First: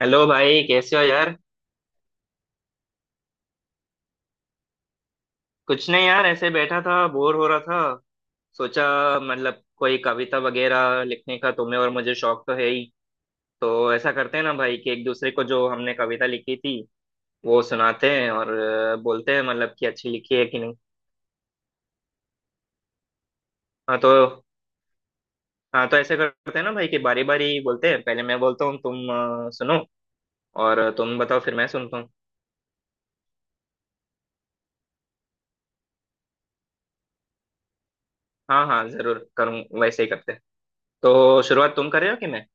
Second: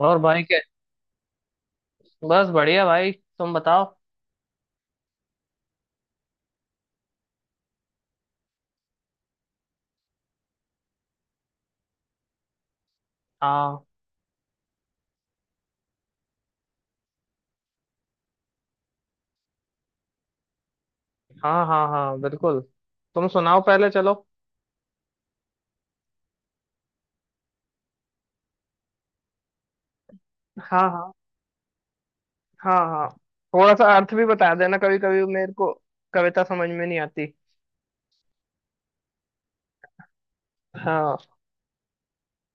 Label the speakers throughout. Speaker 1: और
Speaker 2: हेलो
Speaker 1: भाई के
Speaker 2: भाई, कैसे हो यार।
Speaker 1: बस बढ़िया भाई। तुम बताओ।
Speaker 2: कुछ नहीं यार, ऐसे बैठा था, बोर हो रहा था। सोचा, मतलब कोई कविता वगैरह लिखने का तुम्हें और मुझे शौक तो है ही।
Speaker 1: हाँ
Speaker 2: तो ऐसा करते हैं ना भाई कि एक दूसरे को जो हमने कविता लिखी थी वो सुनाते हैं और बोलते हैं मतलब कि अच्छी लिखी है कि नहीं।
Speaker 1: हाँ हाँ हाँ बिल्कुल। तुम सुनाओ पहले
Speaker 2: हाँ तो।
Speaker 1: चलो।
Speaker 2: हाँ तो ऐसे करते हैं ना भाई कि बारी बारी बोलते हैं, पहले मैं बोलता हूँ, तुम सुनो।
Speaker 1: हाँ
Speaker 2: और
Speaker 1: हाँ
Speaker 2: तुम बताओ, फिर मैं सुनता हूँ।
Speaker 1: हाँ हाँ। थोड़ा सा अर्थ भी बता देना कभी कभी मेरे को। कविता समझ में नहीं आती।
Speaker 2: हाँ हाँ जरूर करूँ, वैसे ही करते हैं।
Speaker 1: हाँ।
Speaker 2: तो शुरुआत तुम कर रहे हो कि मैं?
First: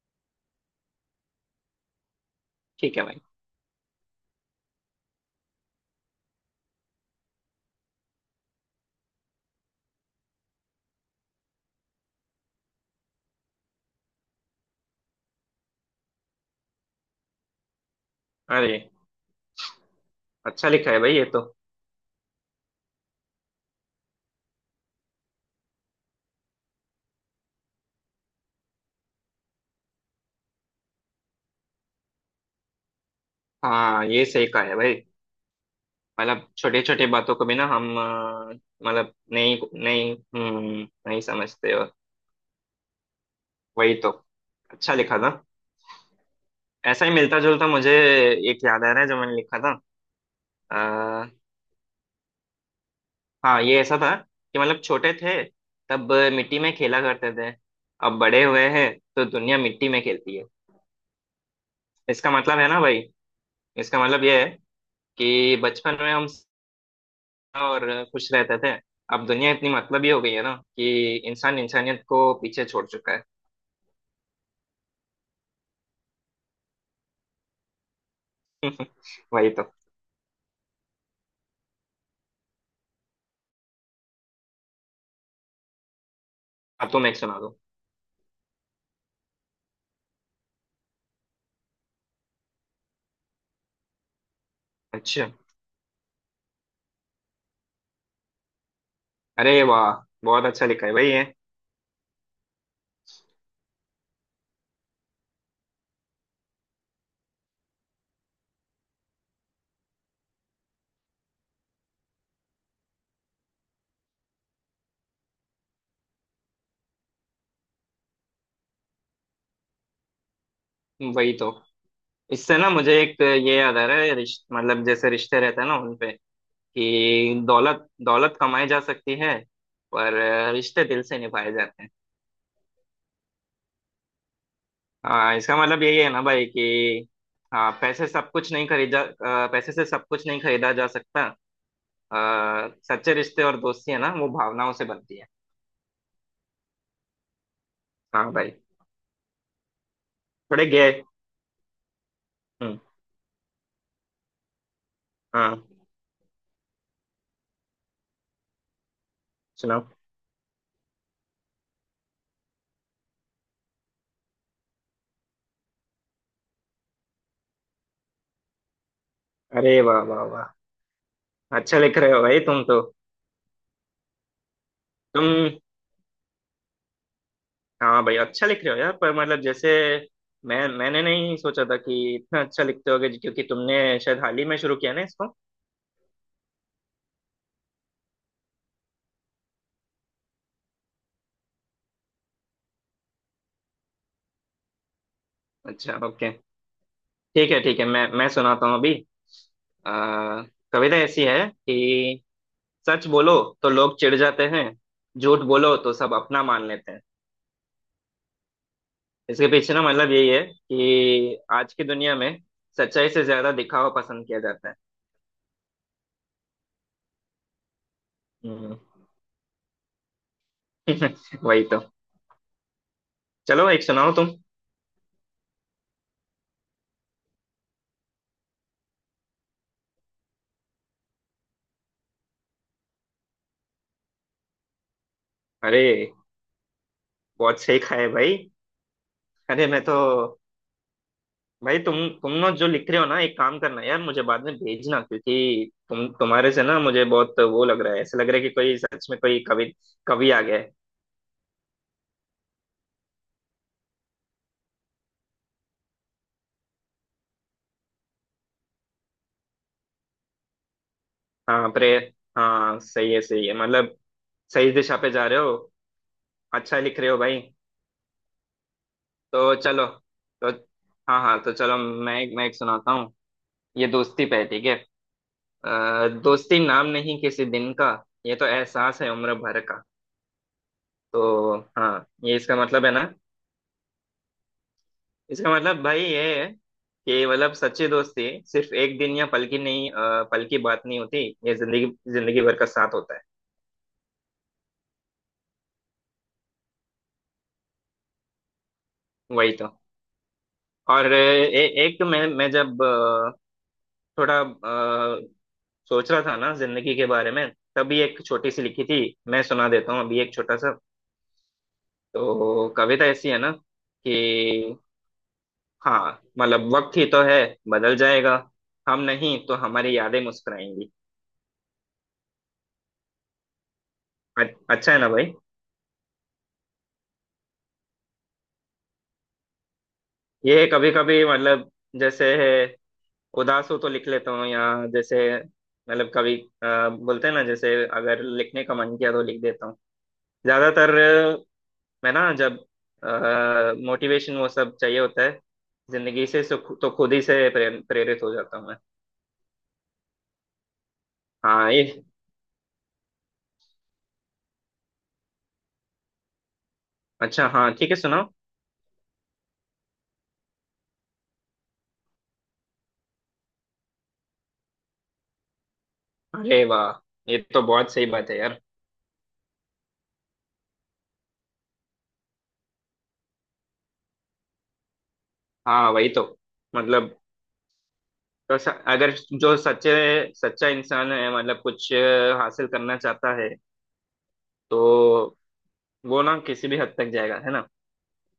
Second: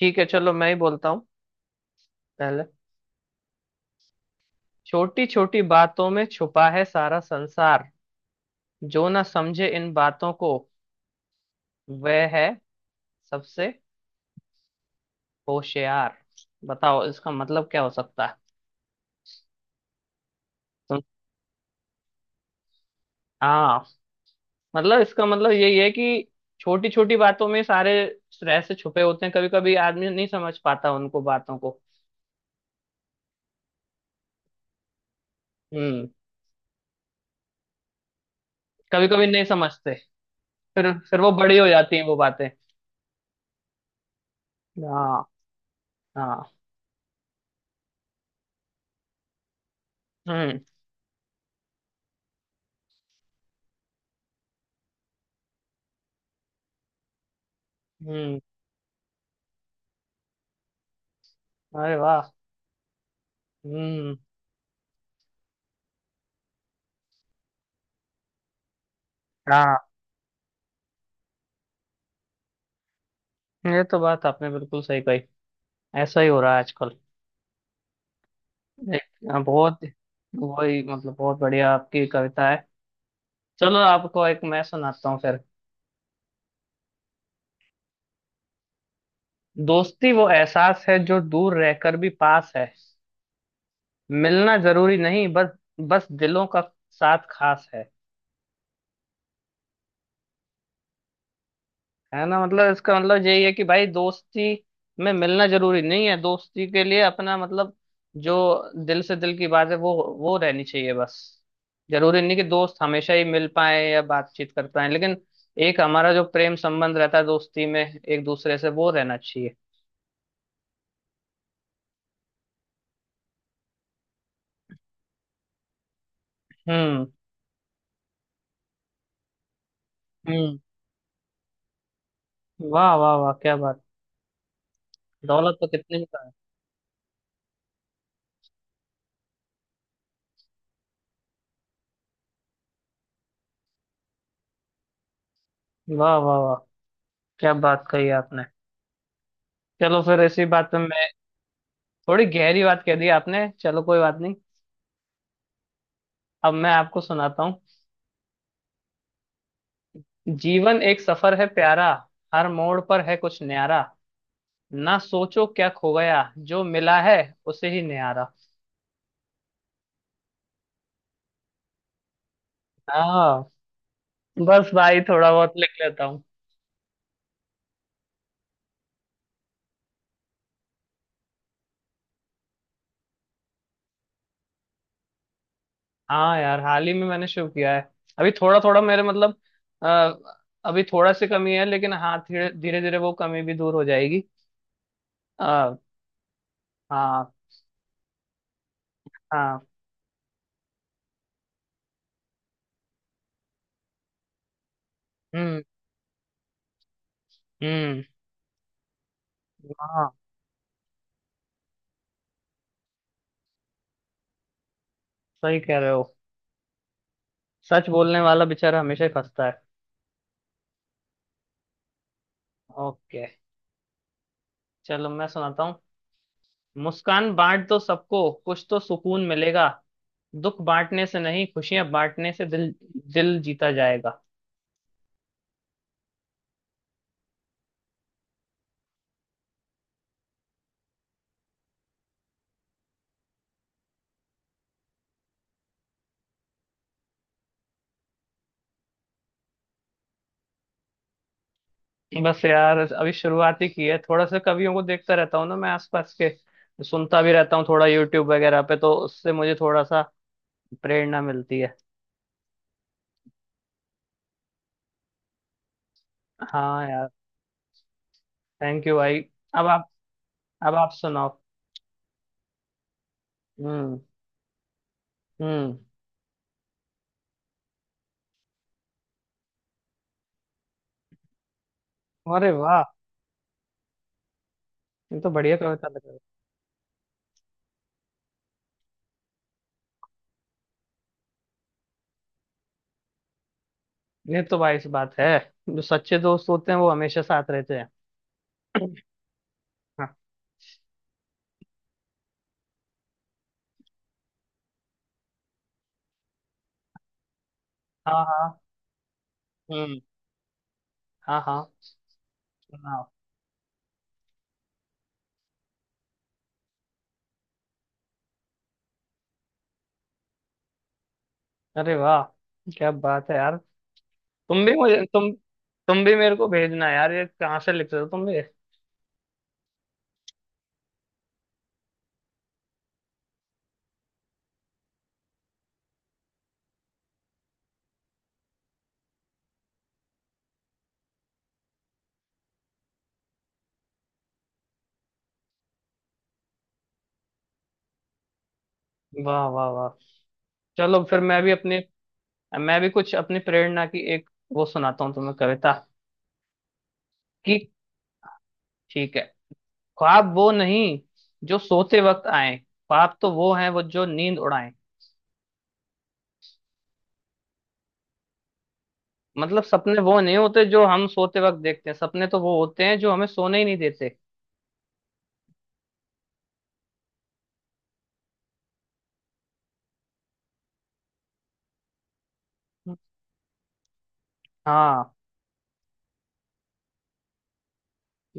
Speaker 1: ठीक है चलो मैं ही बोलता हूँ पहले।
Speaker 2: ठीक है भाई।
Speaker 1: छोटी छोटी बातों में छुपा है सारा संसार। जो ना समझे इन बातों को वह है सबसे होशियार। बताओ इसका मतलब क्या हो सकता है।
Speaker 2: अरे, अच्छा लिखा है
Speaker 1: तुम।
Speaker 2: भाई ये तो।
Speaker 1: हाँ। मतलब इसका मतलब यही है कि छोटी छोटी बातों में सारे रहस्य छुपे होते हैं। कभी कभी आदमी नहीं समझ पाता उनको बातों को।
Speaker 2: हाँ ये सही कहा है भाई।
Speaker 1: हम्म।
Speaker 2: मतलब छोटे छोटे बातों को भी ना हम
Speaker 1: कभी
Speaker 2: मतलब
Speaker 1: कभी नहीं
Speaker 2: नहीं।
Speaker 1: समझते।
Speaker 2: नहीं। हम्म।
Speaker 1: फिर
Speaker 2: नहीं
Speaker 1: वो बड़ी हो
Speaker 2: समझते हो।
Speaker 1: जाती हैं वो बातें।
Speaker 2: वही तो। अच्छा लिखा
Speaker 1: हाँ
Speaker 2: था।
Speaker 1: हाँ।
Speaker 2: ऐसा ही मिलता जुलता मुझे एक याद आ रहा है जो मैंने लिखा था।
Speaker 1: हम्म
Speaker 2: आ, हाँ ये ऐसा था कि मतलब छोटे थे, तब मिट्टी में खेला करते थे। अब
Speaker 1: हम्म।
Speaker 2: बड़े हुए हैं, तो दुनिया मिट्टी में खेलती है।
Speaker 1: अरे वाह।
Speaker 2: इसका मतलब है ना भाई, इसका
Speaker 1: हम्म।
Speaker 2: मतलब ये है कि बचपन में हम और खुश रहते थे। अब दुनिया इतनी
Speaker 1: हाँ
Speaker 2: मतलबी हो गई है ना कि इंसान इंसानियत को पीछे छोड़ चुका है।
Speaker 1: ये तो बात आपने बिल्कुल सही कही। ऐसा ही हो रहा है आजकल। एक
Speaker 2: वही तो।
Speaker 1: बहुत। वही मतलब बहुत बढ़िया आपकी कविता है। चलो आपको एक मैं सुनाता हूँ फिर।
Speaker 2: अब तुम एक सुना दो।
Speaker 1: दोस्ती वो एहसास है जो दूर रहकर भी पास है। मिलना जरूरी नहीं,
Speaker 2: अच्छा।
Speaker 1: बस बस दिलों का साथ खास है।
Speaker 2: अरे वाह, बहुत अच्छा लिखा है भाई ये।
Speaker 1: है ना? मतलब इसका मतलब यही है कि भाई दोस्ती में मिलना जरूरी नहीं है। दोस्ती के लिए अपना मतलब जो दिल से दिल की बात है वो रहनी चाहिए बस। जरूरी नहीं कि दोस्त हमेशा ही मिल पाए या बातचीत कर पाए, लेकिन एक हमारा जो प्रेम संबंध रहता है दोस्ती में एक दूसरे से वो रहना चाहिए।
Speaker 2: वही तो। इससे ना मुझे एक ये याद आ रहा है, मतलब जैसे रिश्ते रहते हैं ना उनपे
Speaker 1: हम्म
Speaker 2: कि दौलत दौलत कमाई जा सकती है, पर
Speaker 1: हम्म।
Speaker 2: रिश्ते दिल से निभाए जाते हैं।
Speaker 1: वाह वाह वाह क्या बात।
Speaker 2: हाँ
Speaker 1: दौलत
Speaker 2: इसका
Speaker 1: तो
Speaker 2: मतलब
Speaker 1: कितने
Speaker 2: यही
Speaker 1: ही
Speaker 2: है ना
Speaker 1: का है।
Speaker 2: भाई कि हाँ पैसे सब कुछ नहीं खरीदा, पैसे से सब कुछ नहीं खरीदा जा सकता। सच्चे रिश्ते और दोस्ती है ना वो भावनाओं से बनती है।
Speaker 1: वाह वाह वाह क्या बात कही
Speaker 2: हाँ
Speaker 1: आपने।
Speaker 2: भाई।
Speaker 1: चलो फिर इसी
Speaker 2: थोड़े
Speaker 1: बात पे
Speaker 2: गए।
Speaker 1: मैं थोड़ी गहरी
Speaker 2: हम्म।
Speaker 1: बात कह दी आपने। चलो कोई बात नहीं।
Speaker 2: हाँ।
Speaker 1: अब मैं आपको सुनाता हूँ।
Speaker 2: सुनाओ।
Speaker 1: जीवन एक सफर है प्यारा। हर मोड़ पर है कुछ न्यारा। ना सोचो क्या खो गया, जो मिला है उसे ही न्यारा।
Speaker 2: अरे वाह वाह वाह, अच्छा लिख रहे हो भाई तुम तो।
Speaker 1: हाँ। बस भाई थोड़ा
Speaker 2: तुम।
Speaker 1: बहुत लिख लेता हूँ।
Speaker 2: हाँ भाई अच्छा लिख रहे हो यार, पर मतलब जैसे मैंने नहीं सोचा था कि इतना अच्छा लिखते होगे, क्योंकि तुमने शायद हाल ही में शुरू किया ना इसको।
Speaker 1: हाँ यार हाल ही में मैंने शुरू किया है। अभी थोड़ा थोड़ा मेरे मतलब आ, अभी थोड़ा सी कमी है, लेकिन हाँ धीरे धीरे धीरे वो कमी भी दूर हो जाएगी। आ,
Speaker 2: अच्छा ओके।
Speaker 1: हाँ
Speaker 2: ठीक है मैं सुनाता हूँ अभी।
Speaker 1: हाँ।
Speaker 2: आ, कविता ऐसी है कि सच बोलो तो लोग चिढ़ जाते हैं, झूठ
Speaker 1: हम्म
Speaker 2: बोलो तो सब अपना मान लेते हैं।
Speaker 1: हम्म।
Speaker 2: इसके पीछे ना
Speaker 1: हाँ
Speaker 2: मतलब यही है कि आज की दुनिया में सच्चाई से ज्यादा दिखावा पसंद किया जाता है।
Speaker 1: सही कह रहे हो। सच बोलने वाला
Speaker 2: हम्म।
Speaker 1: बेचारा हमेशा ही फंसता है।
Speaker 2: वही तो।
Speaker 1: ओके।
Speaker 2: चलो एक सुनाओ तुम।
Speaker 1: चलो मैं सुनाता हूँ। मुस्कान बांट दो सबको कुछ तो सुकून मिलेगा। दुख बांटने से नहीं, खुशियां बांटने से दिल दिल जीता जाएगा।
Speaker 2: अरे बहुत सही खाए भाई। अरे मैं तो। भाई तुम ना जो लिख रहे हो ना, एक काम करना यार, मुझे बाद में भेजना, क्योंकि तुम्हारे से ना मुझे बहुत वो लग रहा है, ऐसा लग रहा है कि कोई सच में कोई कवि कवि आ गया है।
Speaker 1: बस यार अभी शुरुआत ही की है। थोड़ा सा कवियों को देखता रहता हूँ ना मैं आसपास के। सुनता भी रहता हूँ थोड़ा यूट्यूब वगैरह पे, तो उससे मुझे थोड़ा सा प्रेरणा मिलती
Speaker 2: हाँ
Speaker 1: है।
Speaker 2: प्रेर हाँ सही है सही है, मतलब सही दिशा पे जा रहे हो। अच्छा
Speaker 1: हाँ
Speaker 2: लिख
Speaker 1: यार।
Speaker 2: रहे हो भाई।
Speaker 1: थैंक यू भाई।
Speaker 2: तो
Speaker 1: अब
Speaker 2: चलो।
Speaker 1: आप
Speaker 2: तो
Speaker 1: अब आप
Speaker 2: हाँ
Speaker 1: सुनाओ।
Speaker 2: हाँ, तो चलो मैं एक सुनाता हूँ। ये
Speaker 1: हम्म
Speaker 2: दोस्ती पे है, ठीक है।
Speaker 1: हम्म।
Speaker 2: दोस्ती नाम नहीं किसी दिन का, ये तो एहसास है उम्र भर का। तो हाँ ये,
Speaker 1: अरे
Speaker 2: इसका
Speaker 1: वाह
Speaker 2: मतलब है ना।
Speaker 1: ये तो
Speaker 2: इसका
Speaker 1: बढ़िया
Speaker 2: मतलब
Speaker 1: कविता
Speaker 2: भाई
Speaker 1: लग
Speaker 2: ये है कि मतलब सच्ची दोस्ती सिर्फ एक दिन या पल की नहीं, पल की बात नहीं होती, ये जिंदगी जिंदगी भर का साथ होता है।
Speaker 1: ये तो भाई सी बात है। जो सच्चे दोस्त होते हैं वो हमेशा साथ रहते हैं।
Speaker 2: वही तो।
Speaker 1: हाँ।
Speaker 2: और एक मैं जब थोड़ा सोच रहा था ना जिंदगी के बारे में, तभी एक
Speaker 1: हाँ।
Speaker 2: छोटी
Speaker 1: हाँ।
Speaker 2: सी लिखी थी। मैं सुना देता हूँ
Speaker 1: हम्म।
Speaker 2: अभी एक छोटा सा।
Speaker 1: हाँ हाँ।
Speaker 2: तो
Speaker 1: सुनाओ।
Speaker 2: कविता ऐसी है ना कि हाँ मतलब वक्त ही तो है, बदल जाएगा। हम नहीं तो हमारी यादें मुस्कुराएंगी।
Speaker 1: अरे वाह क्या बात है यार।
Speaker 2: अ-
Speaker 1: तुम भी
Speaker 2: अच्छा है
Speaker 1: मुझे
Speaker 2: ना
Speaker 1: तुम
Speaker 2: भाई।
Speaker 1: तुम भी मेरे को भेजना यार। ये कहाँ से लिख रहे हो तुम भी।
Speaker 2: ये कभी कभी मतलब, जैसे उदास हो तो लिख लेता हूँ, या जैसे मतलब कभी बोलते हैं ना, जैसे अगर लिखने का मन किया तो लिख देता हूँ। ज्यादातर मैं ना जब मोटिवेशन वो सब चाहिए होता है, जिंदगी से तो खुद ही से प्रेरित हो जाता हूँ मैं।
Speaker 1: वाह वाह वाह। चलो फिर मैं भी
Speaker 2: हाँ
Speaker 1: अपने
Speaker 2: ये।
Speaker 1: मैं भी कुछ अपनी प्रेरणा की एक वो सुनाता हूँ तुम्हें कविता।
Speaker 2: अच्छा
Speaker 1: कि
Speaker 2: हाँ ठीक है, सुनाओ।
Speaker 1: ठीक है। ख्वाब वो नहीं जो सोते वक्त आए। ख्वाब तो वो हैं वो जो नींद उड़ाएं।
Speaker 2: अरे वाह, ये तो बहुत सही बात है यार।
Speaker 1: मतलब सपने वो नहीं होते जो हम सोते वक्त देखते हैं। सपने तो वो होते हैं जो हमें सोने ही नहीं देते।
Speaker 2: हाँ वही तो। मतलब तो अगर जो सच्चे सच्चा इंसान है, मतलब कुछ हासिल करना चाहता है,
Speaker 1: हाँ
Speaker 2: तो वो ना किसी भी हद तक जाएगा, है ना।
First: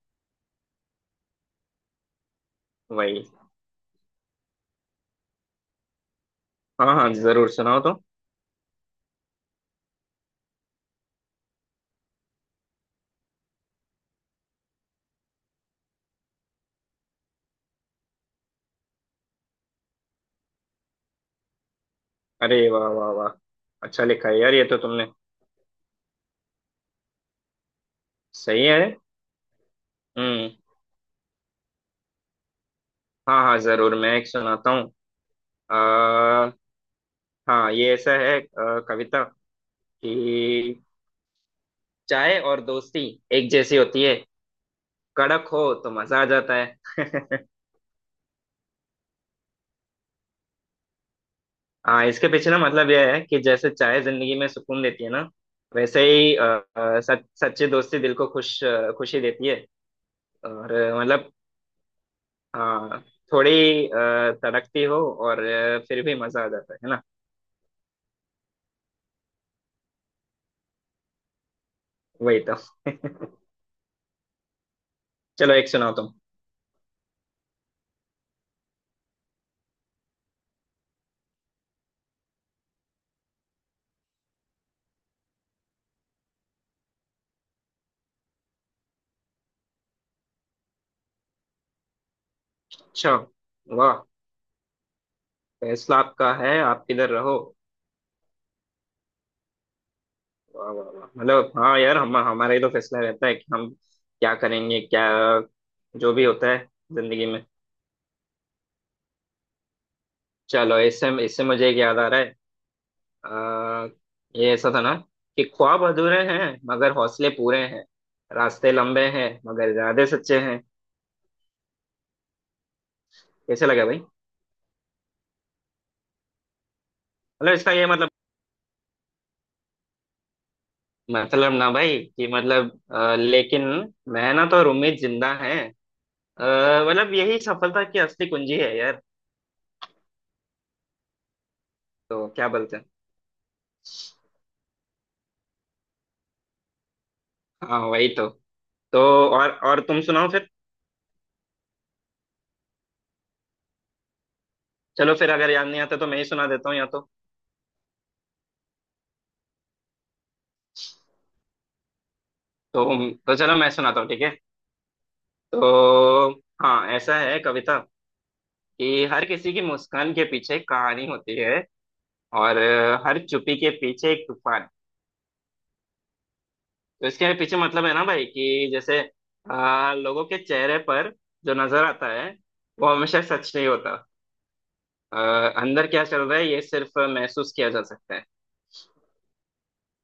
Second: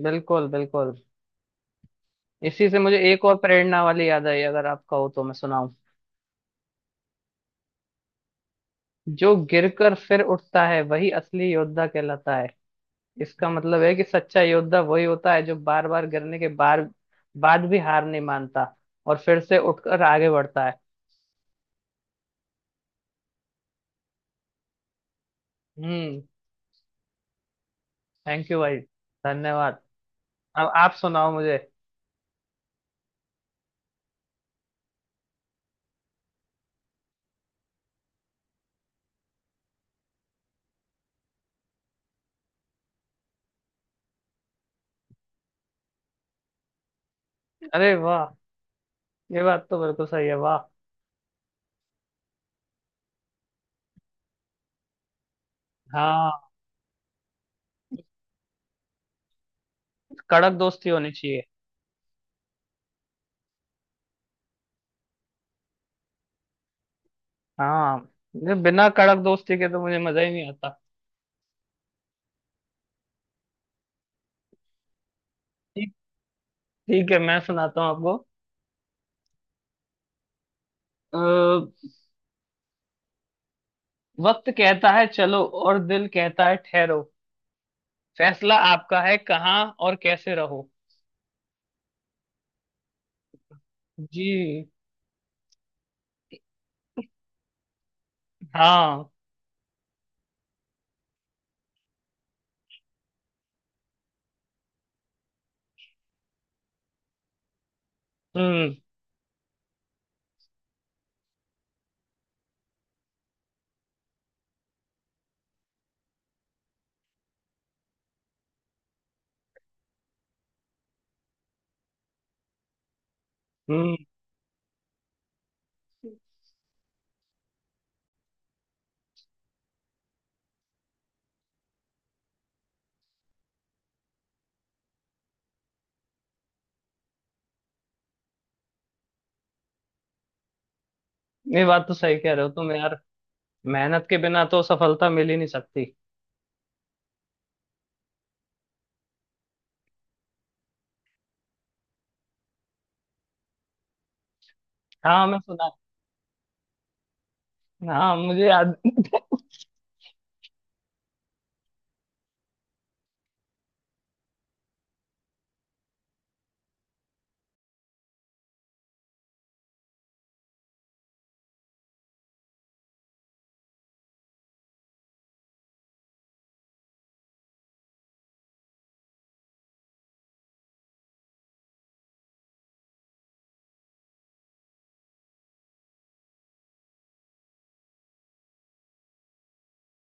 Speaker 1: बिल्कुल बिल्कुल। इसी से मुझे
Speaker 2: वही।
Speaker 1: एक और प्रेरणा वाली याद आई। अगर आपका हो तो मैं सुनाऊं।
Speaker 2: हाँ हाँ जरूर, सुनाओ तो।
Speaker 1: जो गिरकर फिर उठता है वही असली योद्धा कहलाता है। इसका मतलब है कि सच्चा योद्धा वही होता है जो बार बार गिरने के बार बाद भी हार नहीं मानता और फिर से उठकर आगे बढ़ता है।
Speaker 2: अरे वाह वाह वाह, अच्छा लिखा है यार ये तो तुमने।
Speaker 1: हम्म। थैंक यू
Speaker 2: सही
Speaker 1: भाई।
Speaker 2: है।
Speaker 1: धन्यवाद।
Speaker 2: हम्म।
Speaker 1: अब आप सुनाओ मुझे।
Speaker 2: हाँ हाँ जरूर, मैं एक सुनाता हूँ। आ, हाँ ये ऐसा है, कविता कि चाय और दोस्ती एक जैसी होती है, कड़क हो तो मजा आ जाता है।
Speaker 1: अरे वाह। ये बात तो बिल्कुल सही है वाह।
Speaker 2: हाँ इसके पीछे ना मतलब यह है कि जैसे चाय जिंदगी में सुकून देती है ना, वैसे
Speaker 1: हाँ।
Speaker 2: ही सच्ची दोस्ती दिल को खुश खुशी देती है।
Speaker 1: कड़क
Speaker 2: और
Speaker 1: दोस्ती होनी
Speaker 2: मतलब
Speaker 1: चाहिए।
Speaker 2: हाँ, थोड़ी तड़कती हो और फिर भी मजा आ जाता है ना।
Speaker 1: हाँ ये बिना कड़क दोस्ती के तो मुझे मजा ही नहीं आता।
Speaker 2: वही तो। चलो एक
Speaker 1: ठीक
Speaker 2: सुनाओ तुम।
Speaker 1: ठीक है मैं सुनाता हूँ आपको। अ, वक्त कहता है चलो और दिल कहता है ठहरो। फैसला आपका है कहाँ और कैसे रहो।
Speaker 2: अच्छा। वाह।
Speaker 1: जी।
Speaker 2: फैसला आपका है, आप किधर रहो।
Speaker 1: हाँ।
Speaker 2: वाह वाह वाह, मतलब हाँ यार हम, हमारा ही तो फैसला रहता है कि हम क्या करेंगे, क्या जो भी होता है जिंदगी में।
Speaker 1: हम्म
Speaker 2: चलो इससे इससे मुझे एक याद आ रहा है। अ, ये ऐसा था ना कि ख्वाब अधूरे हैं मगर हौसले पूरे हैं, रास्ते लंबे हैं मगर इरादे सच्चे हैं। कैसे लगा
Speaker 1: हम्म।
Speaker 2: भाई? मतलब इसका ये मतलब, मतलब ना भाई कि मतलब लेकिन मेहनत और उम्मीद जिंदा है, मतलब यही सफलता की असली कुंजी है यार।
Speaker 1: ये बात तो सही
Speaker 2: तो
Speaker 1: कह रहे
Speaker 2: क्या
Speaker 1: हो तुम
Speaker 2: बोलते हैं?
Speaker 1: यार। मेहनत के बिना तो सफलता मिल ही नहीं सकती।
Speaker 2: हाँ वही तो। तो और तुम सुनाओ फिर। चलो
Speaker 1: हाँ
Speaker 2: फिर,
Speaker 1: मैं
Speaker 2: अगर याद
Speaker 1: सुना
Speaker 2: नहीं आता तो मैं ही सुना देता हूँ या तो।
Speaker 1: हाँ मुझे याद
Speaker 2: तो तो चलो मैं सुनाता हूँ, ठीक है। तो हाँ ऐसा है कविता कि हर किसी की मुस्कान के पीछे एक कहानी होती है, और हर चुप्पी के पीछे एक तूफान। तो इसके पीछे मतलब है ना भाई कि जैसे लोगों के चेहरे पर जो नजर आता है वो हमेशा सच नहीं होता। अ, अंदर क्या चल रहा है, ये सिर्फ महसूस किया जा सकता है।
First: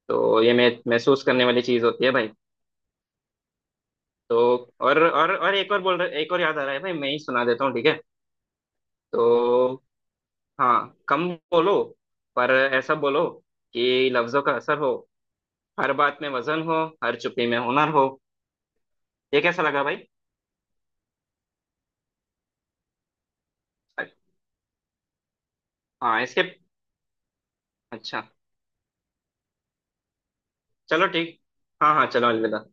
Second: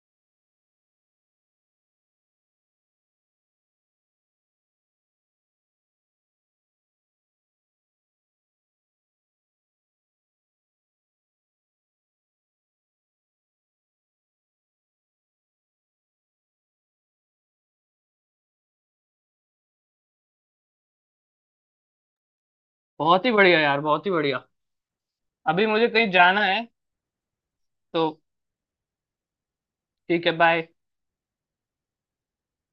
Speaker 2: तो ये महसूस करने वाली चीज होती है भाई। तो और एक और बोल रहे, एक और याद आ रहा है भाई, मैं ही सुना देता हूँ ठीक है। तो हाँ, कम बोलो पर ऐसा बोलो कि लफ्जों का असर हो, हर बात में वजन हो, हर चुप्पी में हुनर हो। ये कैसा लगा भाई?
Speaker 1: बहुत ही बढ़िया यार बहुत ही बढ़िया। अभी मुझे कहीं
Speaker 2: हाँ इसके।
Speaker 1: जाना है तो
Speaker 2: अच्छा।
Speaker 1: ठीक है बाय।
Speaker 2: चलो ठीक। हाँ हाँ चलो अलविदा।